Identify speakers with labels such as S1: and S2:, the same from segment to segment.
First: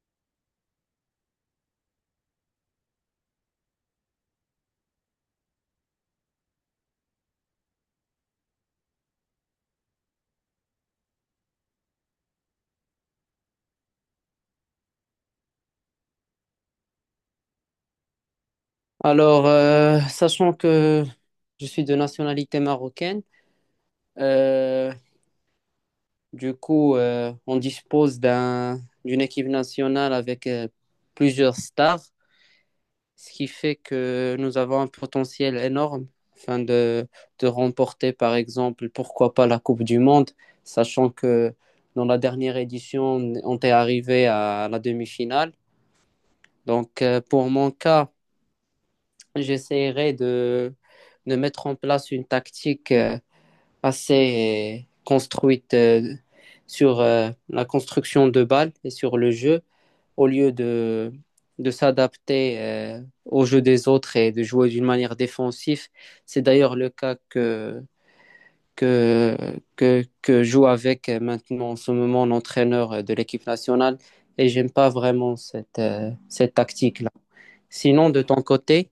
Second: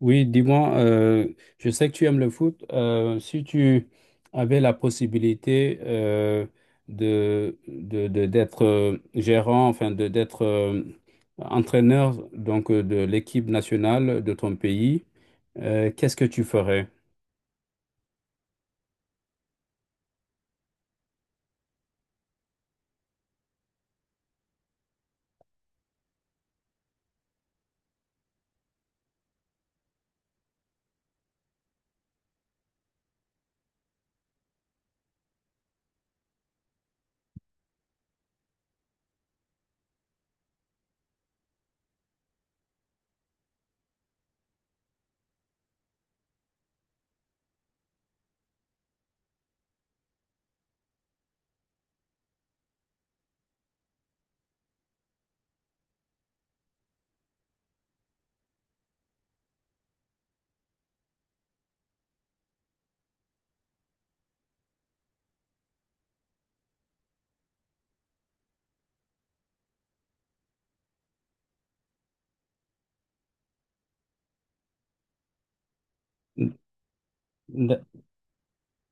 S1: Oui, dis-moi, je sais que tu aimes le foot. Si tu avais la possibilité d'être gérant, enfin de d'être entraîneur donc de l'équipe nationale de ton pays, qu'est-ce que tu ferais?
S2: Sachant que je suis de nationalité marocaine, euh, on dispose d'une équipe nationale avec plusieurs stars, ce qui fait que nous avons un potentiel énorme afin de, de remporter, par exemple, pourquoi pas la Coupe du Monde, sachant que dans la dernière édition, on est arrivé à la demi-finale. Pour mon cas, j'essaierai de mettre en place une tactique assez construite sur la construction de balles et sur le jeu, au lieu de s'adapter au jeu des autres et de jouer d'une manière défensive. C'est d'ailleurs le cas que, que joue avec maintenant en ce moment l'entraîneur de l'équipe nationale, et j'aime pas vraiment cette tactique-là. Sinon, de ton côté,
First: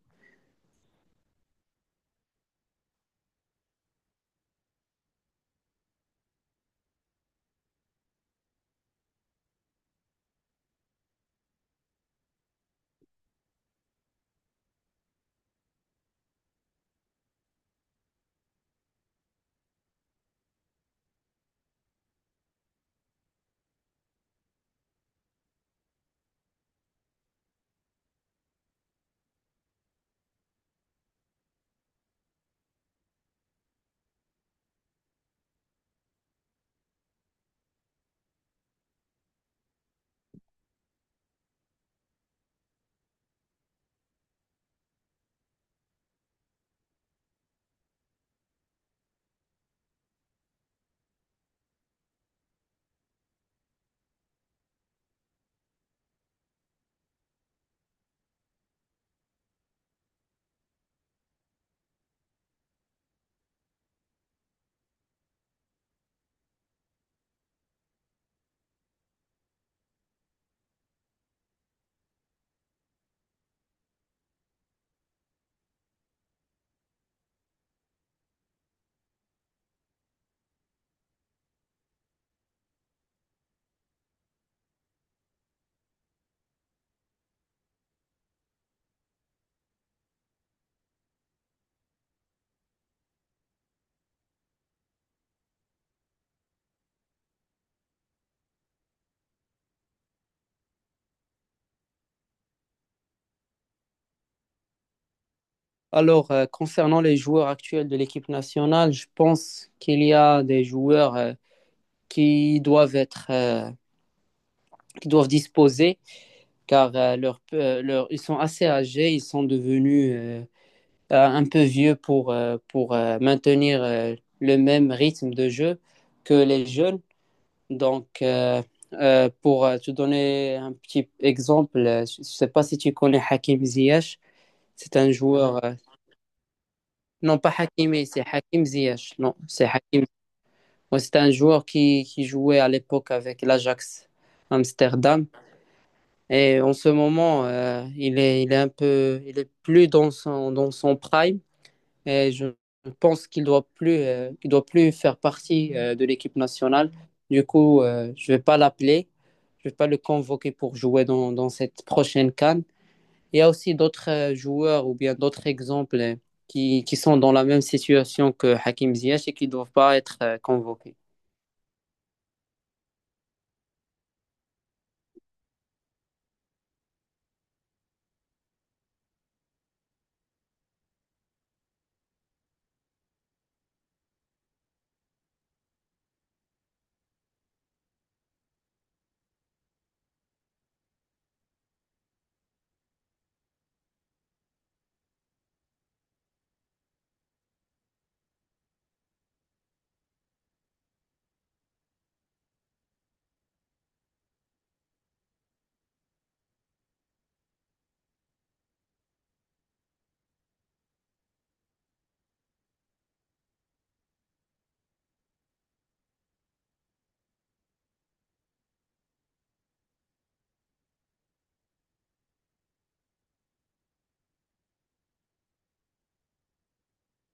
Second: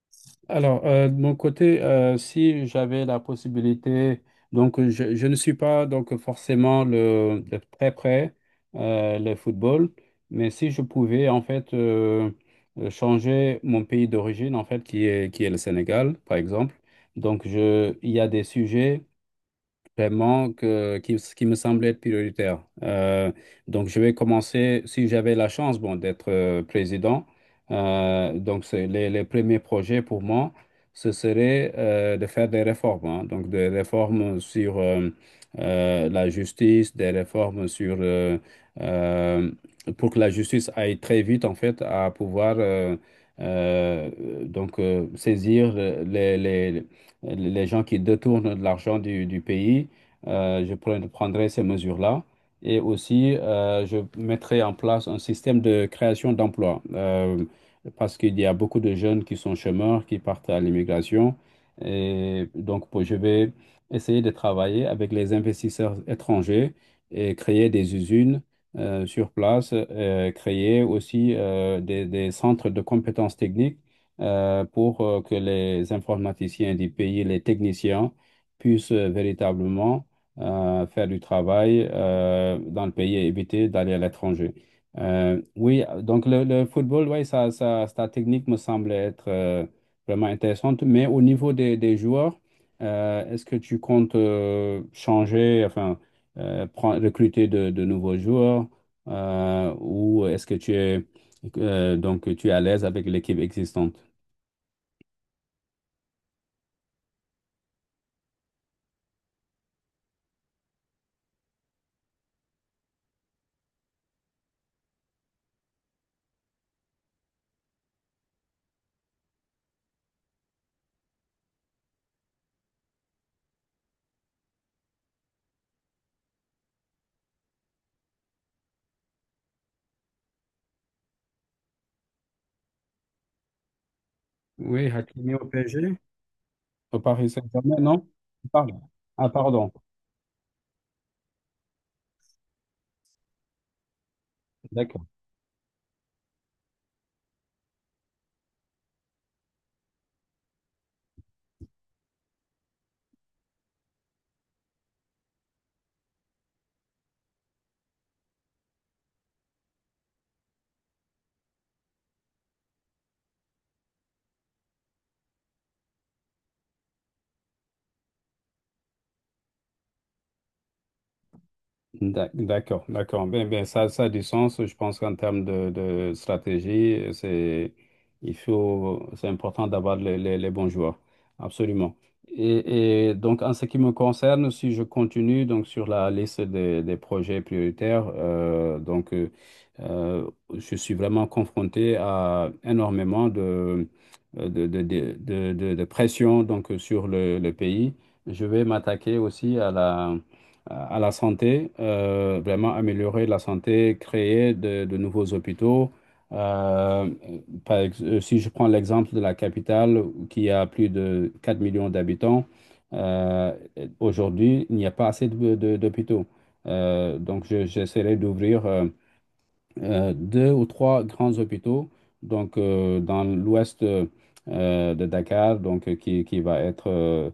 S1: Alors, de mon côté, si j'avais la possibilité, donc je ne suis pas donc forcément le, de très près le football, mais si je pouvais en fait changer mon pays d'origine en fait qui est le Sénégal par exemple, donc je il y a des sujets vraiment qui me semble être prioritaire. Donc, je vais commencer, si j'avais la chance, bon, d'être président. Donc, c'est les premiers projets pour moi, ce serait de faire des réformes, hein. Donc, des réformes sur la justice, des réformes sur... euh, pour que la justice aille très vite, en fait, à pouvoir... euh, donc saisir les gens qui détournent de l'argent du pays, je prendrai ces mesures-là. Et aussi, je mettrai en place un système de création d'emplois. Parce qu'il y a beaucoup de jeunes qui sont chômeurs, qui partent à l'immigration. Et donc, je vais essayer de travailler avec les investisseurs étrangers et créer des usines sur place, créer aussi des centres de compétences techniques pour que les informaticiens du pays, les techniciens, puissent véritablement faire du travail dans le pays et éviter d'aller à l'étranger. Oui, donc le football, oui, sa technique me semble être vraiment intéressante, mais au niveau des joueurs, est-ce que tu comptes changer, enfin, recruter de nouveaux joueurs ou est-ce que tu es, donc, tu es à l'aise avec l'équipe existante?
S2: concernant les joueurs actuels de l'équipe nationale, je pense qu'il y a des joueurs qui doivent qui doivent disposer, car ils sont assez âgés, ils sont devenus un peu vieux pour maintenir le même rythme de jeu que les jeunes. Donc, pour te donner un petit exemple, je ne sais pas si tu connais Hakim Ziyech.
S1: Oui,
S2: C'est un
S1: Hakimi au
S2: joueur,
S1: PSG. Au Paris
S2: non pas
S1: Saint-Germain, non?
S2: Hakimi, c'est Hakim
S1: Pardon.
S2: Ziyech.
S1: Ah,
S2: Non, c'est
S1: pardon.
S2: Hakim. Ouais, c'est un joueur qui jouait à l'époque avec l'Ajax
S1: D'accord.
S2: Amsterdam. Et en ce moment, il est un peu, il est plus dans dans son prime. Et je pense qu'il doit plus, il doit plus faire partie de l'équipe nationale. Je vais pas l'appeler, je vais pas le convoquer pour jouer dans cette prochaine CAN. Il y a aussi d'autres joueurs ou bien d'autres exemples qui sont dans la même situation que Hakim Ziyech et qui ne doivent pas être convoqués.
S1: D'accord, d'accord. Ben, ça a du sens. Je pense qu'en termes de stratégie, c'est, il faut, c'est important d'avoir les bons joueurs. Absolument. Et donc, en ce qui me concerne, si je continue donc sur la liste des projets prioritaires, euh, je suis vraiment confronté à énormément de, de, de, de pression donc, sur le pays. Je vais m'attaquer aussi à la santé, vraiment améliorer la santé, créer de nouveaux hôpitaux. Euh, par ex- si je prends l'exemple de la capitale qui a plus de 4 millions d'habitants, euh, aujourd'hui, il n'y a pas assez d'hôpitaux. Donc, j'essaierai d'ouvrir deux ou trois grands hôpitaux donc dans l'ouest de Dakar donc qui va être euh,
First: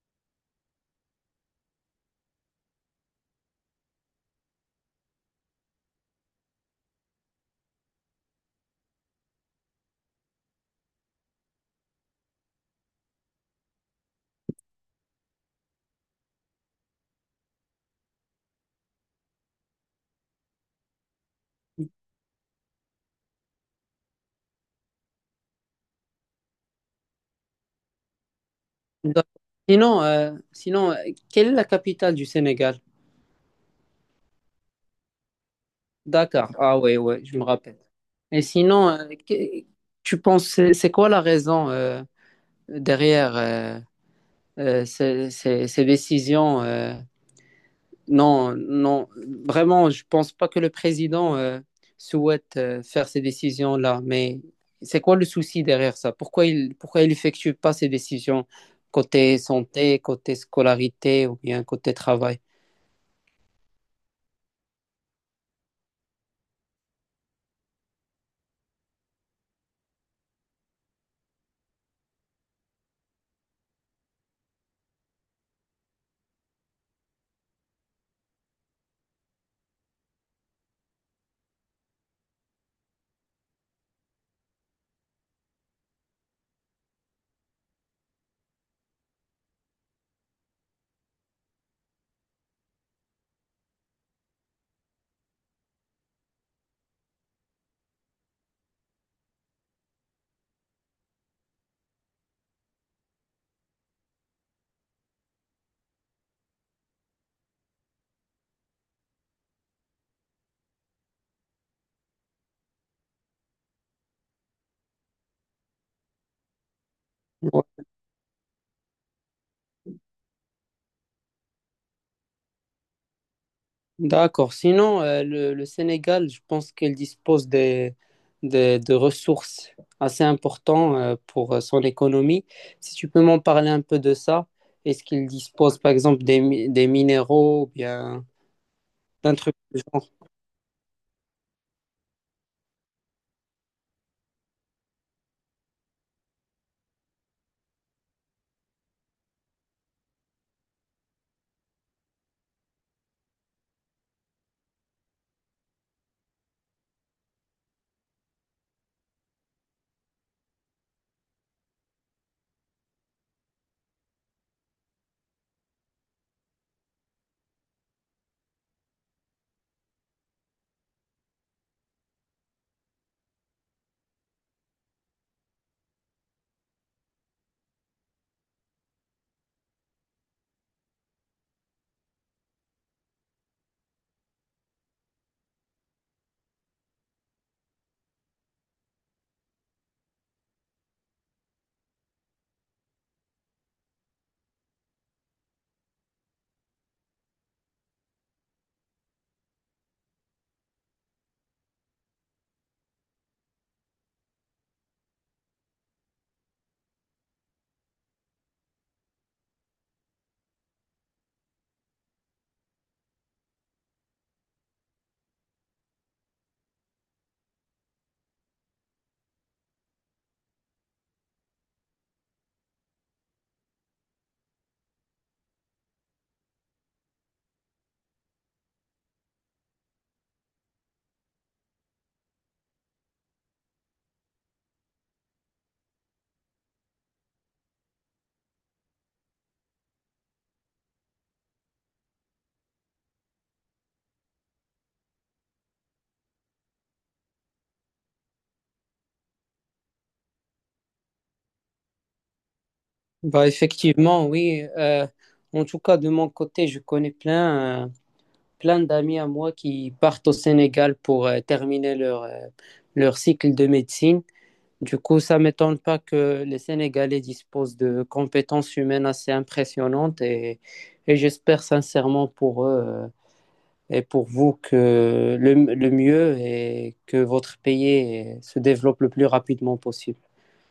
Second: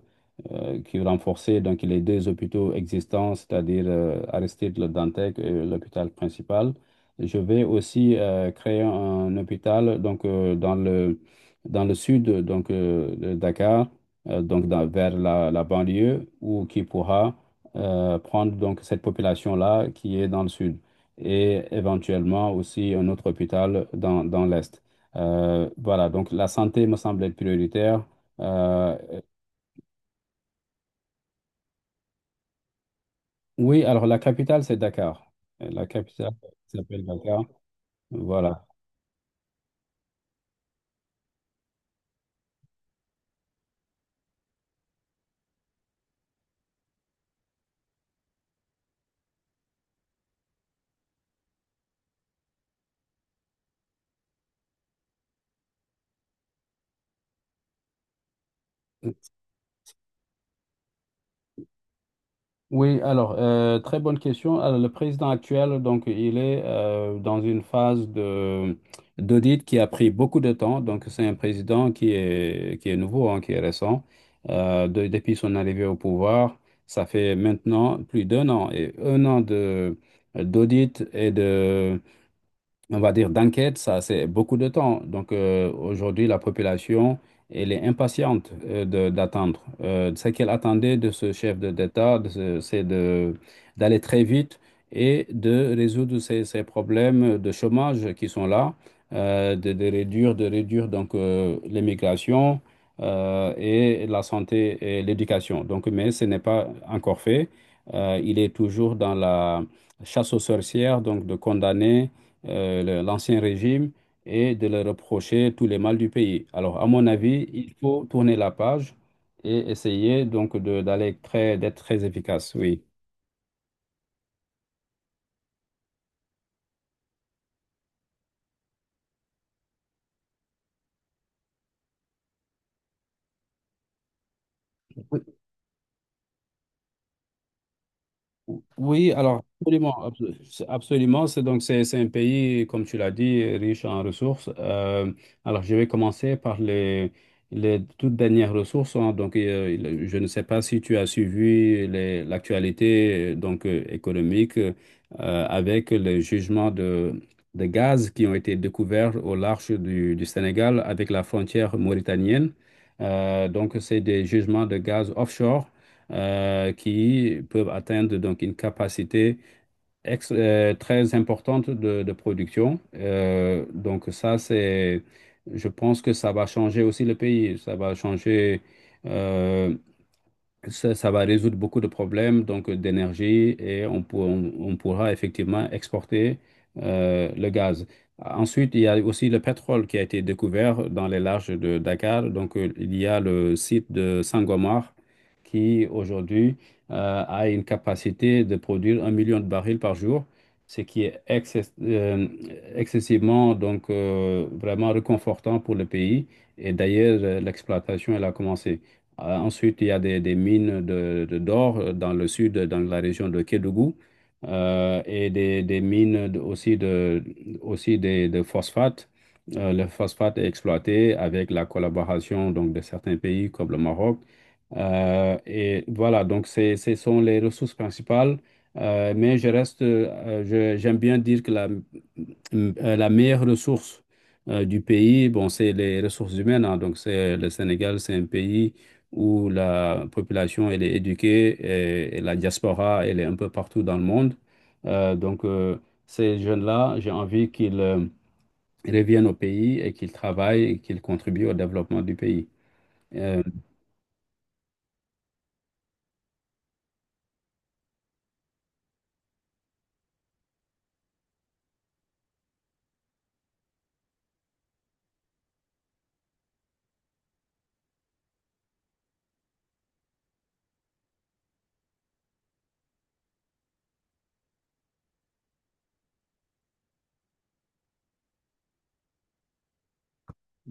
S1: euh, qui est renforcé donc les deux hôpitaux existants, c'est-à-dire Aristide Le Dantec et l'hôpital principal. Je vais aussi créer un hôpital donc dans le sud donc de Dakar, donc vers la banlieue où qui pourra prendre donc cette population-là qui est dans le sud et éventuellement aussi un autre hôpital dans l'Est. Voilà, donc la santé me semble être prioritaire. Euh.
S2: D'accord. Sinon, quelle est la capitale du Sénégal?
S1: Oui, alors la capitale, c'est Dakar. La capitale
S2: Dakar. Ah oui,
S1: s'appelle
S2: ouais, je
S1: Dakar.
S2: me rappelle. Et
S1: Voilà.
S2: sinon, tu penses, c'est quoi la raison derrière ces décisions? Non, non, vraiment, je pense pas que le président souhaite faire ces décisions-là. Mais c'est quoi le souci derrière ça? Pourquoi il effectue pas ces décisions côté santé, côté scolarité ou bien côté travail?
S1: Oui, alors, très bonne question. Alors, le président actuel, donc, il est dans une phase de d'audit qui a pris beaucoup de temps. Donc, c'est un président qui est nouveau, hein, qui est récent. Depuis son arrivée au pouvoir, ça fait maintenant plus d'un an et un an de d'audit et de, on va dire, d'enquête, ça, c'est beaucoup de temps. Donc, aujourd'hui, la population, elle est impatiente d'attendre. Ce qu'elle attendait de ce chef d'État, de ce- c'est de, d'aller très vite et de résoudre ces problèmes de chômage qui sont là, de réduire donc l'immigration et la santé et l'éducation. Donc, mais ce n'est pas encore fait. Il est toujours dans la chasse aux sorcières, donc de condamner l'ancien régime et de leur reprocher tous les mal du pays. Alors, à mon avis,
S2: Ouais.
S1: il faut tourner la page et essayer donc d'aller très, d'être très efficace, oui.
S2: D'accord. Sinon, le Sénégal, je pense qu'il dispose de ressources assez importantes pour son économie. Si tu peux m'en parler un peu de ça, est-ce qu'il dispose par exemple des minéraux ou bien
S1: Oui,
S2: d'un
S1: alors
S2: truc du
S1: absolument,
S2: genre?
S1: absolument. C'est donc c'est un pays, comme tu l'as dit, riche en ressources. Alors je vais commencer par les toutes dernières ressources, hein. Donc je ne sais pas si tu as suivi l'actualité économique, avec les jugements de gaz qui ont été découverts au large du Sénégal avec la frontière mauritanienne. Donc c'est des jugements de gaz offshore qui peuvent atteindre donc une capacité très importante de production. Donc ça, c'est, je pense que ça va changer aussi le pays, ça va changer. euh, Ça, ça va résoudre beaucoup de problèmes donc d'énergie et on, on pourra effectivement exporter le gaz. Ensuite, il y a aussi le pétrole qui a été découvert dans les larges de Dakar. Donc, il y a le site de Sangomar qui aujourd'hui a une capacité de produire 1 million de barils par jour, ce qui est excessivement donc vraiment réconfortant pour le pays. Et d'ailleurs, l'exploitation elle a commencé. Ensuite, il y a des mines d'or dans le sud, dans la région de Kédougou, et des mines de phosphates. Le phosphate est exploité avec la collaboration donc, de certains pays comme le Maroc. Et voilà, donc ce sont les ressources principales. Mais je reste, j'aime bien dire que la meilleure ressource du pays, bon, c'est les ressources humaines, hein. Donc c'est le Sénégal, c'est un pays où la population elle est éduquée et la diaspora elle est un peu partout dans le monde. Euh, donc euh, ces jeunes-là, j'ai envie qu'ils reviennent au pays et qu'ils travaillent et qu'ils contribuent au développement du pays. Euh.
S2: Bah, effectivement, oui. En tout cas, de mon côté, je connais plein d'amis à moi qui partent au Sénégal pour terminer leur cycle de médecine. Du coup, ça ne m'étonne pas que les Sénégalais disposent de compétences humaines assez impressionnantes, et j'espère sincèrement pour eux et pour vous que le mieux est que votre pays se développe le plus rapidement possible.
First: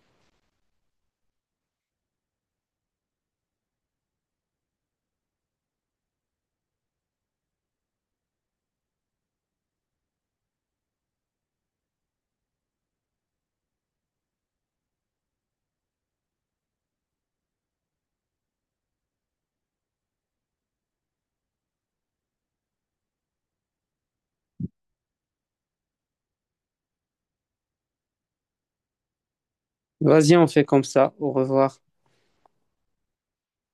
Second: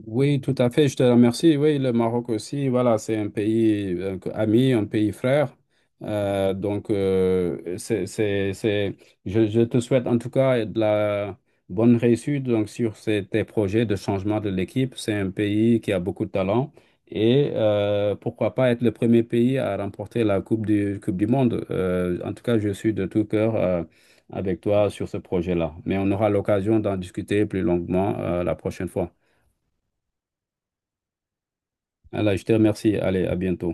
S1: Oui, tout à fait, je te remercie. Oui, le Maroc aussi, voilà, c'est un pays ami, un pays frère. Euh, donc, euh, c'est, c'est, c'est- je te souhaite en tout cas de la bonne réussite donc, sur tes projets de changement de l'équipe. C'est un pays qui a beaucoup de talent et pourquoi pas être le premier pays à remporter la Coupe du Monde. En tout cas, je suis de tout cœur avec toi sur ce projet-là. Mais on aura l'occasion d'en discuter plus longuement la prochaine fois.
S2: Vas-y, on fait comme ça. Au revoir.
S1: Alors, je te remercie. Allez, à bientôt.